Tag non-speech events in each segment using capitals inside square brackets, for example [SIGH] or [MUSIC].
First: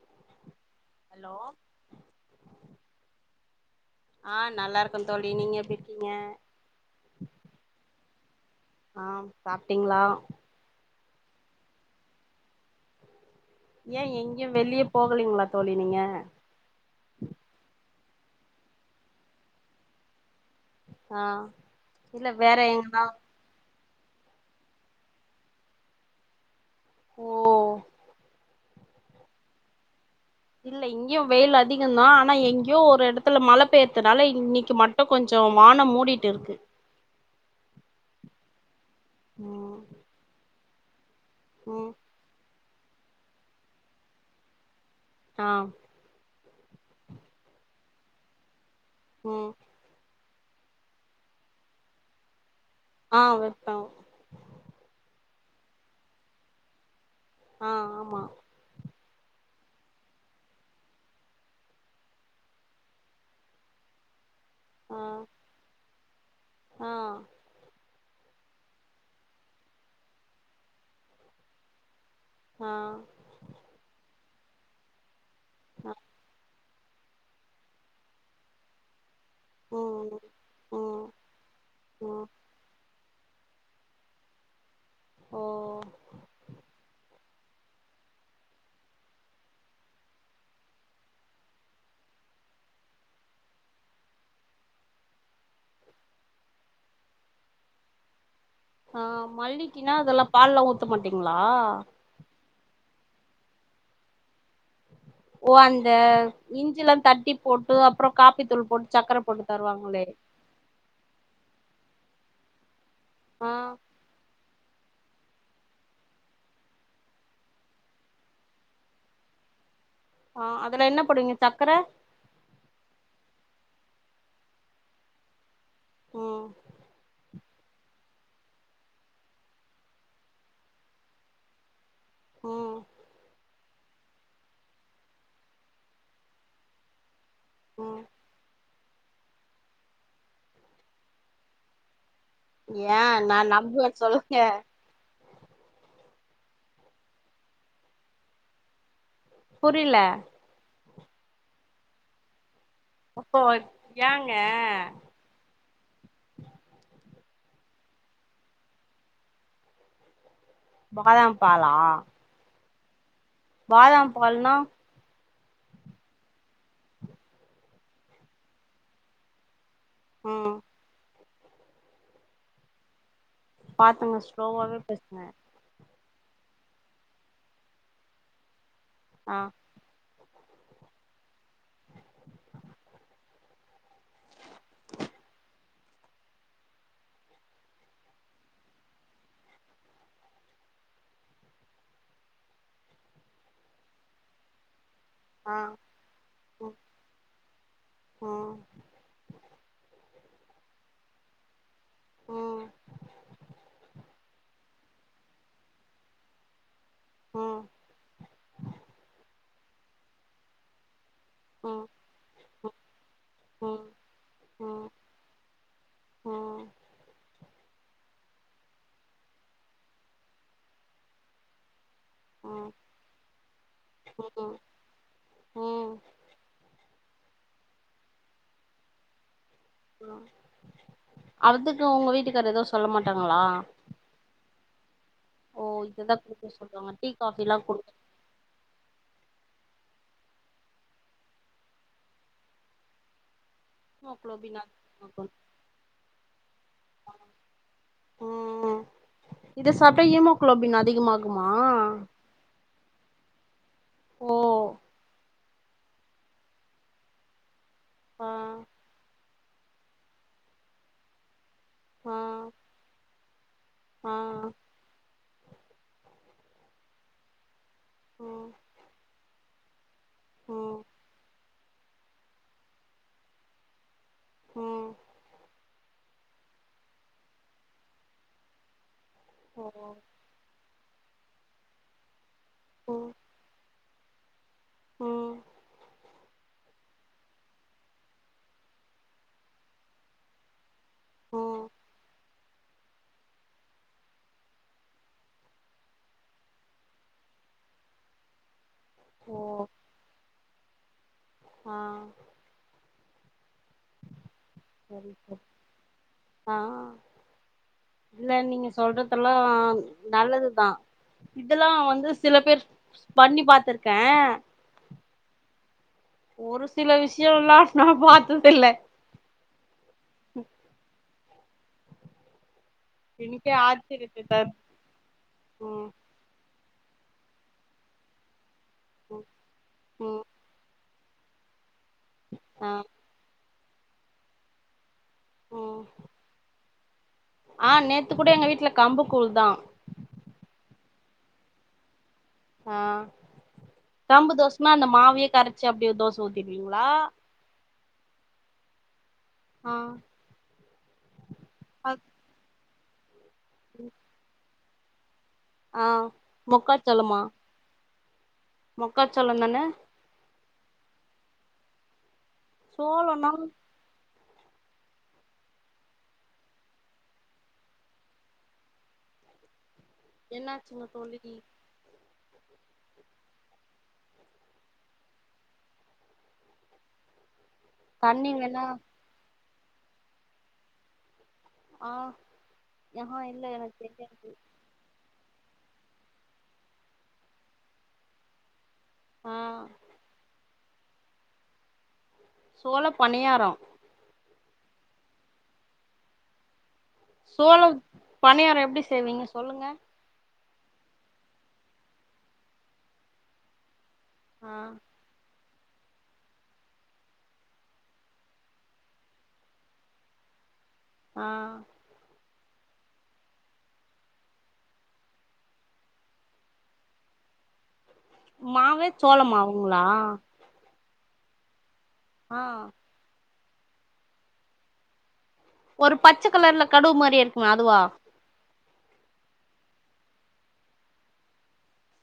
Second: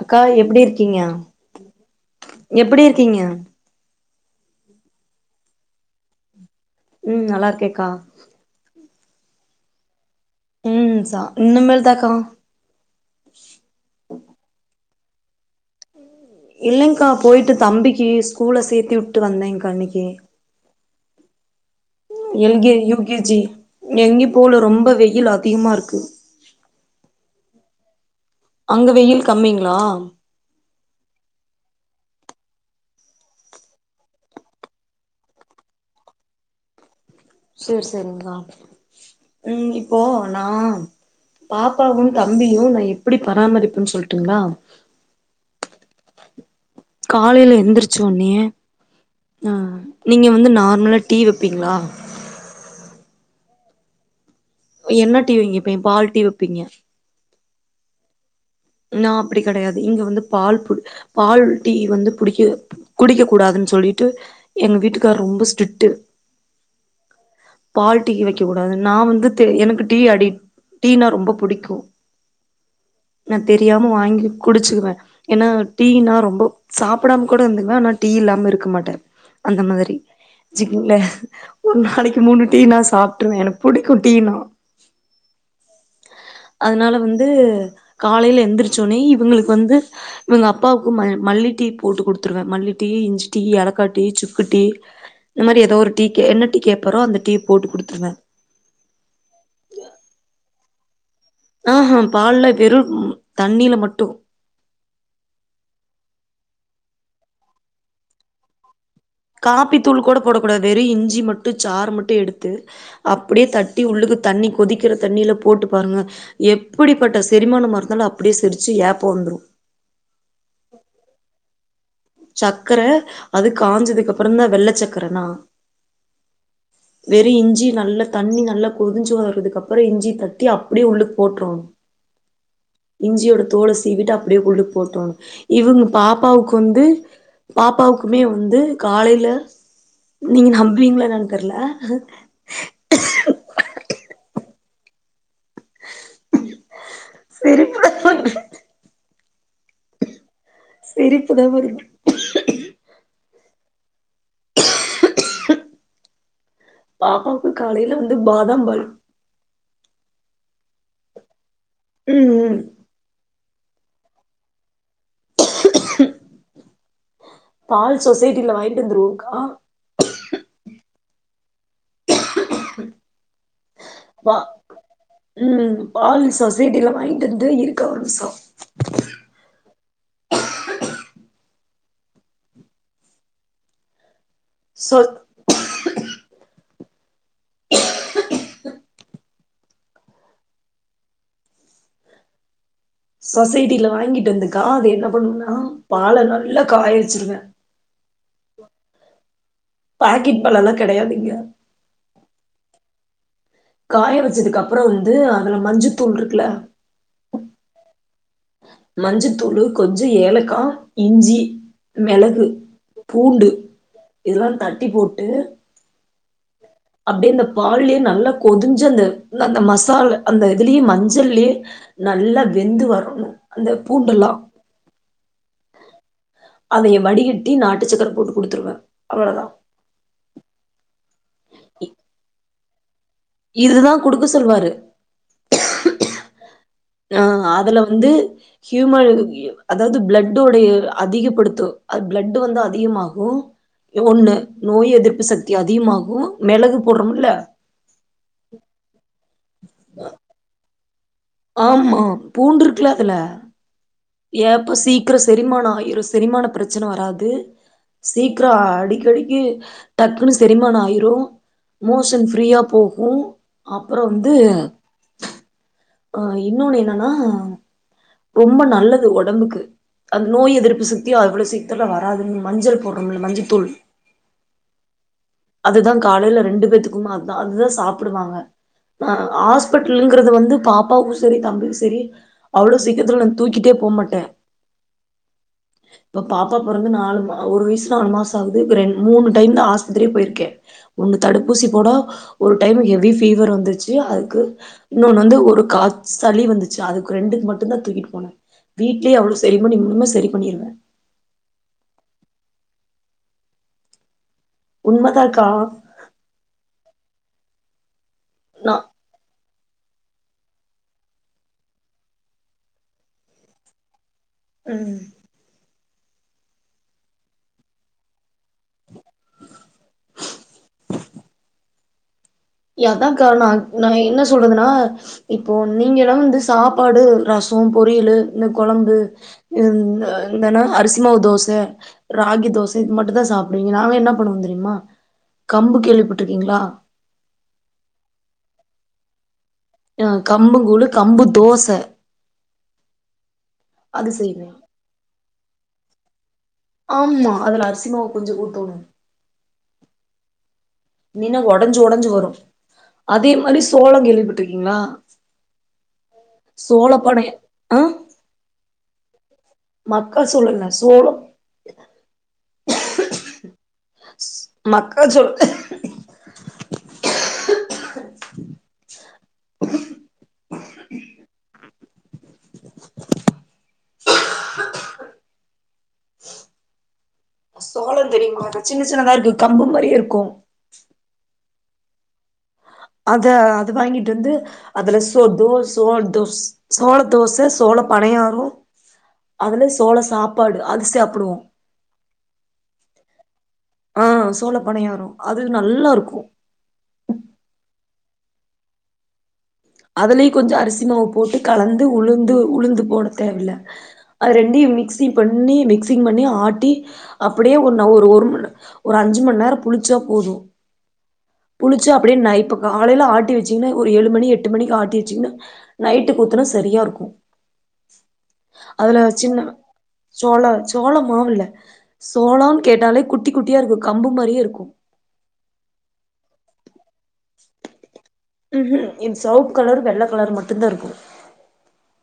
அக்கா எப்படி இருக்கீங்க ஹலோ எப்படி இருக்கீங்க ஆ நல்லா இருக்கன் தோழி நீங்க எப்படி இருக்கீங்க ம் நல்லா இருக்கேக்கா ஆ சாப்ட்டீங்களா ம் சா இனிமேல் தான் கா ஏன் எங்கயும் வெளிய போகலீங்களா தோழி நீங்க இல்லைங்க்கா போயிட்டு தம்பி கீ ஸ்கூல சேர்த்தி விட்டு வந்தேங்கா இன்னைக்கி ஆ இல்ல எல் வேற கே யூ எங்கனா கே ஜி எங்கியு போல ரொம்ப வெய்யில் அதிகமா இருக்கு ஓ அங்க வெயில் கம்மிங்ளா இல்ல இங்கயு வெயில் அதிகந்தா ஆனா எங்கயோ ஒரு எடத்துல மழ பெய்யறதுனால இன்னைக்கு மட்டு கொஞ்ச வானம் மூடிட்டு இருக்கு சரி சரிங்கா ம் இப்போ நா ம் பாப்பாவும் தம்பியும் நா எப்புடி பராமரிப்புன்னு சொல்ட்டுங்களா ஆ காலையில எந்திரிச்ச ஒன்னயே ஆ ம் நீங்க வந்து நார்மலா டீ வப்பீங்களா ஆ வெப்போ என்ன டீ விங்க இப்ப எ பால் டீ வைப்பீங்க ஆ ஆமா நா அப்பிடி கெடையாது இங்க வந்து பால் பு பால் டீ வந்து புடிக்க குடிக்க கூடாதுன்னு சொல்லிட்டு எங்க ஆ வீட்டுக்கார் ரொம்ப ஸ்ட்ரிக்ட் ஆ பால் டீ வெக்கக்கூடாது நா வந்து எனக்கு டீ அடிட் டீனா ரொம்ப புடிக்கு ஆ ஆ நா தெரியாம வாங்கி குடிச்சுக்குவே ஏன்னா டீனா ரொம்ப சாப்படாம கூட இருந்துக்குவ ஆனா டீ இல்லாம இருக்க மாட்டே அந்த மாதிரி ம் ஜிங்ளே ம் ஒரு நாளைக்கு ம் மூனு டீ நா சாப் எனக்கு புடிக்கு டீ னா ஓ அதனால வந் து காலையில எந்திரிச்ச ஒடனயு இவங்களுக்கு வந்து இவுங்க அப்பாவுக்கு ம மல்லி டீ போட்டு குடுத்துருவே மல்லி டீ இஞ்சி டீ ஏலக்கா டீ சுக்கு டீ இந்த மாரி ஏதோ ஒரு டீ என்ன டீ கே அப்புற அந்த டீ போட்டு குடுத்துருவே ஆ மல்லி டீனா அதெல்லா பால்லா ஊ ஆ ஹ பால்ல வெறு தண்ணீல மட்டு ஓ அந்த இஞ்சி எல்லா தட்டி போட்டு அப்புற காப்பி தூள் போட் காப்பி தூள் கோட போடக்கூடாது வெறு இஞ்சி மட்டு சாறு மட்டு எடுத் த்து அப்படியே ஆ தட்டி உள்ளுக்கு தண்ணி கொதிக்கிற தண்ணில போட்டு பாருங்க எப்படிப்பட்ட செரிமானமா இருந்தாலு அப்படியே செரிச்சு ஏப்ப வந்துரு ஆ அதுல என்ன போடுவீங்க சக்கர சக்கர அது காஞ்சதுக்கு அப்பறந்தா வெள்ள சக்கரனா ம் வெறு இஞ் ஞ்சி நல்லா தண்ணி நல்லா கொதிஞ்சு வறதுக்கப்பறொ இஞ்சி தட்டி அப்டியே உள்ளுக் போற்றோனு ம் இஞ்சியோட தோல சீவிட்டு அப்படியே கூள்ளுக் போட்றோணு இவங்க பாப்பாவுக்கு வந்து ம் பாப்பாவுக்குமே வந்து காலையில நீங்க நம்புவீங்களா என்னான் தெர்ல ஏ நா நம்புவ சொல்லுங்க சிரிப்பா [UNINTELLIGIBLE] புரில சிரிப்புதா வருது. போல் ஏங்க? பாப்பாவுக்கு காலையில வந்து பாதாம்பால் பாதாம் பாலா? ம் ம் பாதாம் பால்னா? பால் சொசைட்டில வாங்கிட்டு வந்துருவோக்கா. ம் [UNINTELLIGIBLE] பாத்துங்க பா ஸ்லோவாவே பேசுங்க. ம் பால் சொசைட்டியில் வாங்கிட்டு வந்து இருக்கா ஒரு நிம்ஷொ ஆ சொ [UNINTELLIGIBLE] சொசைட்டில வாங்கிட்டு வந்துக்கா அது என்ன பண்ணுனா ஆ பால நல்லா காயவச்சுருவே ஆ பாக்கெட் பால்லலா கெடையாது இங்க ம் காய வச்சதுக்கப்பறொ வந்து அதுல மஞ்ச தூள் இருக்குல உம் ம் மஞ்சதூளு கொஞ்சொ ஏலக்கா இஞ்சி ம் மெளகு பூண்டு ம் இதெல்லா ம் தட்டி போட்டு ம் அப்டியே இந்த பால்லயே நல்லா கொதிஞ்சு அந்த உள்ள அந்த மசால் அந்த இதுலயே மஞ்சள்ளயே நல்லா ம் ம் வெந்து வரனு அந்த பூண்டலா ம் அந்த எம் வடிகட்டி நாட்டு சக்கர போட்டு குடுத்துருவே அவ்வளோதா ஆ அதுக்கு உங்க வீட்டுக்காரரூ ஏதோ சொல்லமாட் டாங்களா இதுதா குடுக்க சொல்வாரு ஓ இது தா ஆ அதுல வந்து ஹியூமல் அதாவது பிளட்டோடைய அதிகப்படுத்து அது பிளட் வந்து அதிகமாகு ஒண்ணு ஹீமோகுளோபின் நோய் எதிர்ப்பு அதிகமாகு சக்தி அதிகமாகு மிளகு போடுறோம்ல்ல ம் அதிகமா ஆமா பூண்டு இருக்குல அதுல ஓ ஏப்போ சீக்கிர செரிமான ஆயிரும் செரிமான பிரச்சன வராது ஆ சீக்கிர அடிக்கடிக்கு டக்குன்னு செரிமான ஆயிரு ஆ மோசன் ஃப்ரீயா போகு அப்புறம் ஆ வந்து அ இன்னொன்னு என்னன்னா ம் ரொம்ப நல்லது ஒடம்புக்கு அந்த நோய் ம் எதிர்ப்பு சக்தி அவளோ சீக் இத்துல வராதுன்னு மஞ்சள் போடுறோம்ல மஞ்ச தூள் உம் அதுதா காலையில ரெண்டு பேத்துக்குமே அததா அதுதா சாப்பிடுவாங்க ஓ ஹாஸ்பிட்டலுங்ரது வந்து பா பாபாவு செரி தம்பியு செரி அவ்வளோ சிக்கிரத்துல நா தூக்கிட்ட போமாட்ட ட உம் இப்ப பாப்பா பொறந்து நாலு மா ஒரு வயசு நாலு மாச ஆகுது ரெண்டு மூணு டைம் தா ஆஸ்பத்திரியே போயிருக் கே ஒண்ணு ம் தடுப்பூசி போட ஒரு டைம் ஹெவி ஃபீவர் வந்துச்சு அதுக்கு இன்னொன்னு வந்து ஒரு கா சளி வந்துச்சு அதுக்கு ரெண்டுக்கு மட்டுதா தூக்கிட்டு போனே வீட்லே அவலோ ஓ சரி பண்ணி இன்னு சரி பண்ணிடுவ ஆ சரி ச உண்மதாக்கா ஆ இல்ல நீங்க நா சொல்றதெல்லா நல்லதுதா இதெல்லா வந்து சில பேர் பண்ணி பாத்ருக்கே ம் ஒரு சில விஷ்யோலா நா பாத்ததே இல்ல யதா காரணோ எனக்கே நா ஆச்சரியத்த என்ன தருது சொல்றதுன்னா இப்போ ம் நீங்கலா வந்து சாப் பாடு ரசோ பொரியலு இந்த கொழம்பு ம் இந்த ம் இருந்தன அரிசி இன்னா தோச ராகி ஆ தோச இது மட்டு தா சாப் அப்டிங்ளா நாங்க என்னா பண்ணுவோ தெரிமா கம்பு ம் கேள்விப்பட்ருக்கீங்ளா ஆ நேத்து குட எங்க வீட்ல கம்பு கூழ் தா ஆ கம்பகூழு கம்பு தோச ஆ அது கம்பு செய்வே தோஸ்னா அந்த மாவயே கரச்சி அப் ஏ தோஸ் தோதிவிங்ளா அரிசிமாவ் கொஞ்ஜ ஊத்தோனு ஆ நினல் ஒடஞ்சு ஒடஞ்சு வரு அதே மாரி சோளோ கேள்விபட்ருக்கி ங்ளா ஆ சோளப்படயே ஆ மொக்காச்சோளம் தானே மக்க சோளோங்க சோளம் சோளொனா மக்கா சோளோ [UNINTELLIGIBLE] என்னாச்சிங்க தோழிகி சோளோ தண்ணி தெரியுமா வேணா சின்ன சின்தா இருக்கு கம்பு மாரியே இருக்கு ஆ ஆஹா அத இல்ல அது எனக்கு வாங்கிட்டு தெரியாது வந்து அதுல தோ தோசதா தொஸ் சோர தோச சோள பனையாரு ஆ அதுல சோள சாப்பாடு அது சாப்டுவோ சோள பணியாரோ ஆஹ் சோள பனியாரோ அது நல்லாருக்கு சோளம் பணியாரோ எப்டி செய்வீங்க சொல்லுங்க அதுலயு கொஞ்சோ அரிசி மாவு போட்டு கலந்து உளுந்து உளுந்து போட தேவல அது ஆ ரெண்டயு மிக்ஸி பண் பண்ணி மிக்சிங் பண்ணி ஆட்டி அப்படியே ஒன் ஒரு ஒரு ம ஒரு அஞ்சு மண் நேரம் புளிச்சா போதும் ஆ புளிச்சு அப்படியே நை இப்ப காலைல ஆட்டி வெச்சிங்னா ஒரு ஏழு மணி எட் எட்டு மணிக்கு ஆட்டி வெச்சீங்னா நைட்டு குத்னா சரியா இருக்கும் மாவு சோள மாவுங்ளா சோள சோள மாவு இல்ல சோலொன்னு கேட்டாலே குட் குட்டி குட்டியா இருக்கும் கம்பு மாரியே இருக்கும் ஒரு பச்ச கலர்ல கடுவு மாதிரியே இருக்குமா அதுவா ம்ஹும் இத் சவுப் கலர் வெள்ள கலர் மட்டும் தான் இருக்கும்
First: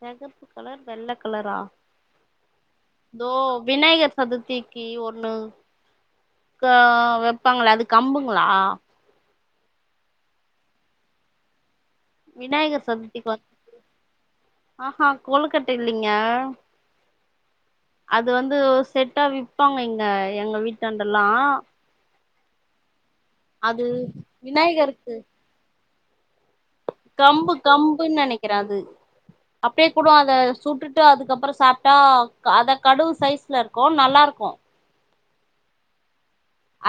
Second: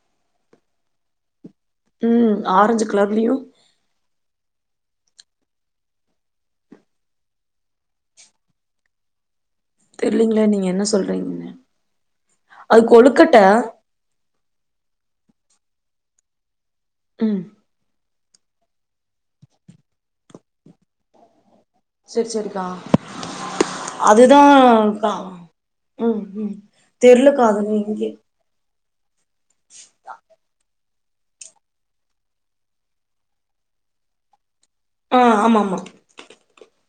செகப்பு கலர் வெள்ள கலரா ம் ஆரஞ்சு தோ கலர்லயு விநாயகர் சதுர்த்தி கி ஒண்ணு க வெப்பாங்ள அது கம்புங்ளா தெர்லீங்ளே நீங்க என்ன சொல்றீங்னு விநாயகர் சதுர்த்திக்கு வந் அஹ்ஹ கோலுக்கட்ட இல்லீங்க உம் அது வந்து செட்டா விப்பாங்க இங்க எங்க வீட்டாண்டல்லாம் செரி செரிக்கா அதுதான் விநாயகருக்கு ம் உம் கம்பு கம்புன்னு நெனைக்றேன் அது அப்டியே கூடும் அத சூட்டுட் அதுக்கப்பறம் சாப்டா அத கடுவு சைஸ்ல இருக்கும் நல்லா இருக்கும் ஆ ஆமா ஆமா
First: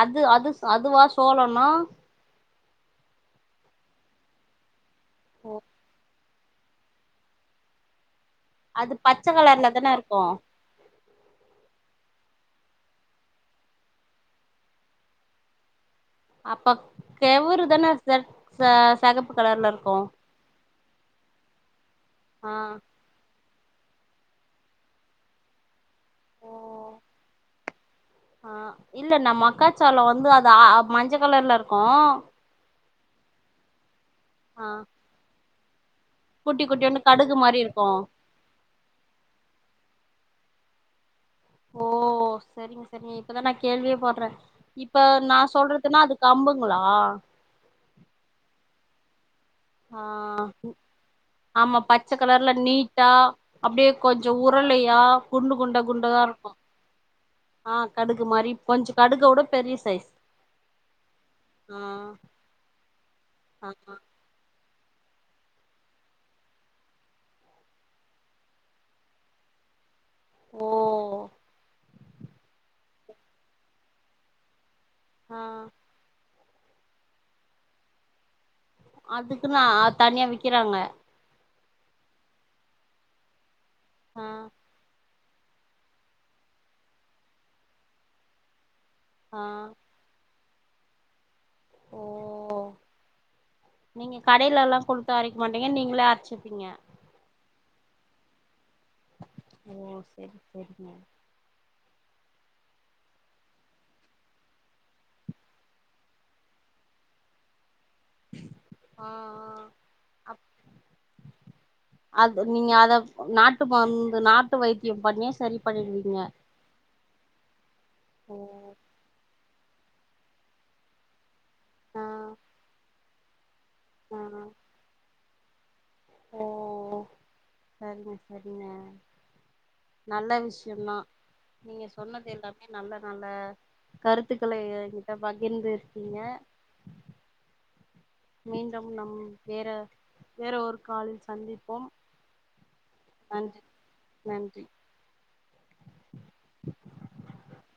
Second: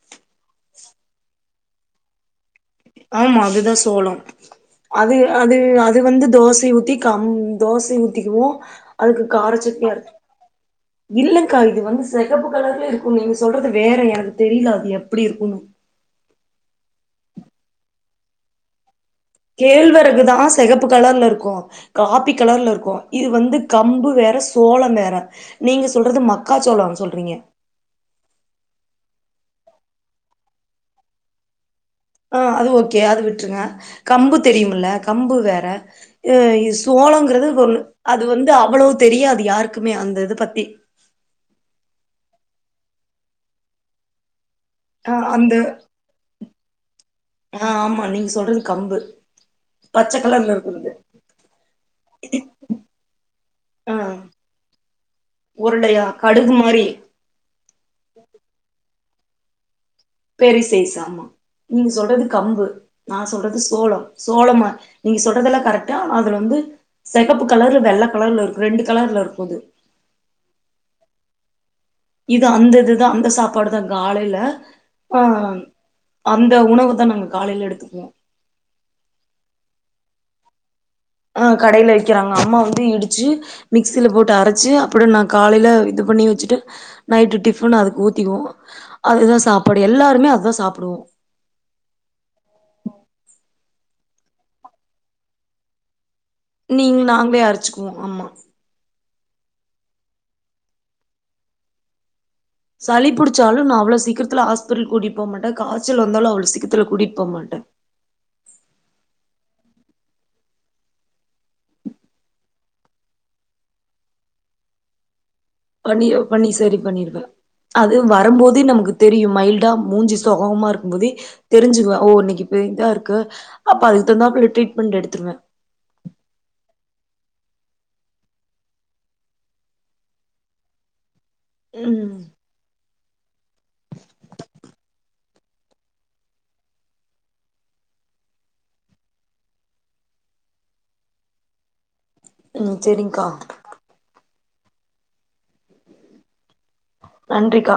அது அது அதுவா சோழொனா ஆமா அதுதான் சோளொம் அது அது அது வந்து தோசய ஊத்தி கம் தோசய ஊ இதுவும் அது அதுக்கு பச்ச கலர்ல காரச்சட்டினி தான அரச் இருக்கு இல்லங்கா இது வந்து செகப்பு கலர்ல இருக்கும் நீங்க சொல்றது வேற எனக்கு தெரில அது எப்டி இருக்குன் அப்ப கெவுரு தானே செ ச செகப்பு கலர்ல இருக்கு கேழ்வெரகுதான் செகப்பு கலர்ல இருக்கும் காபி ஆ கலர்ல இருக்கும் இது வந்து கம்பு வேற சோளம் வேற நீங்க சொல்றது மக்காச்சோள சொல்றீங்க ஆ இல்ல ந மக்காச்சோள வந்து அது ஆ மஞ்ச கலர்ல இருக் கோ கே அது விட்ருங்க கம்பு தெரியும்ல்ல கம்பு வேற ம் குட்டி குட்டியோண்டு கடுகு சோளங்கிறது மாரி ஒண்ணு இருக்கு அது வந்து அவ்வளவு தெரியாது யாருக்குமே அந்திது பத் ஓ சரிங்க சரிங்க இப்பதா நா கேள்வியே படுறே இப்ப ஆ நா அந்த சொல்றதுன்னா அது கம்பு ங்ளா ஆ ஆமா நீங்க சொல்றது கம்பு ஆ பச்ச கலர்ல இருக்குறது ஆமா பச்ச கலர்ல நீட்டா அப்படியே ஆ கொஞ்ச உரளையா குண்டு குண்ட உருண்டையா குண்டதா இருக்கு கடுகு மாரி ஆ கடுகு மாரி கொஞ்ச கடுக ஒட பெரிய சைஸ் பெரிய சைஸ் ஆமா ஆ நீங்க சொல்றது கம்பு நா சொல்றது ஆ சோளம் சோளமா நீங்க சொல்றதெல்லா கரெக்ட் ஆனா அதுல வந்து செகப்பு கலர் வெள்ள கலர்ல இருக்கு ரெண்டு கலர்ல இருக்கு அது ஓ இது அந்த இதுதா அந்த சாப்பாடுதா காலைல ப்ப ஆ அந்த உணவு தா நாங்க காலையில எடுத்துக்குவோ அதுக்கன்னு அ தனியா விக்கறாங்க ஆ கடையில விக்கறாங்க அம்மா வந்து இடிச்சு மிக்சில ஆ போட்டு அரைச்சு அப்புற ந காலைல இது பண்ணி வச்சுட்டு நைட்டு டிஃபன் அதுக்கு ஊத்திக்குவோ அதுதா ஆ சாப்பாடு எல்லாருமே அதா சாப்புடுவோ ஓ நீங்க கடையில எல்லா குடுத்து அரைக்க மாட்டீங்க நீங்களே அரச்சு நீங்க நாங்ளே அரச்சுக்குவோ ஓ ஆமா ஓ சரி சரிங்க சளி புடிச்சாலு நா அவ்வள சீக்கிரத்துல ஹாஸ்பிட்டல் கூட்டிட்டு போகமாட்டே காய்ச்சல் வந்தாலு அவ்வளவு சீக்கிரத்துல கூட்டிட்டு போ மாட்டே ஆ ஆ அப் அது நீங்க அத நாட்டு மருந்து நாட்டு வைத்தியம் பண்ணி பண்ணி பண்ணி சரி பண்ணிருவே அது ஓ வரும்போதே நமக்கு தெரியு மைல்டா மூஞ்சி சொகமா இருக்கும் போதே தெரிஞ்சுக்குவே ஆ ஓ இன்னைக்குப்ப இதா இருக்கு அப்ப அதுக்கு ஆ தகுந்தாப்ல ட்ரீட்மெண்ட் எடுத்துருவே ஓ சரிங்க சரிங்க நல்ல விஷயம்தா நீங்க ம் சொன்னது எல்லாமே நல்ல நல்ல கருத்துக்களை எனங்கிட்ட பகிர்ந்து இருக்கீங்க மீண்டும் நம் வேற வேற ஒரு காலில் சந்திப்போம் ம் சேரிங்கா நன்றி நன்றி நன்றிக்கா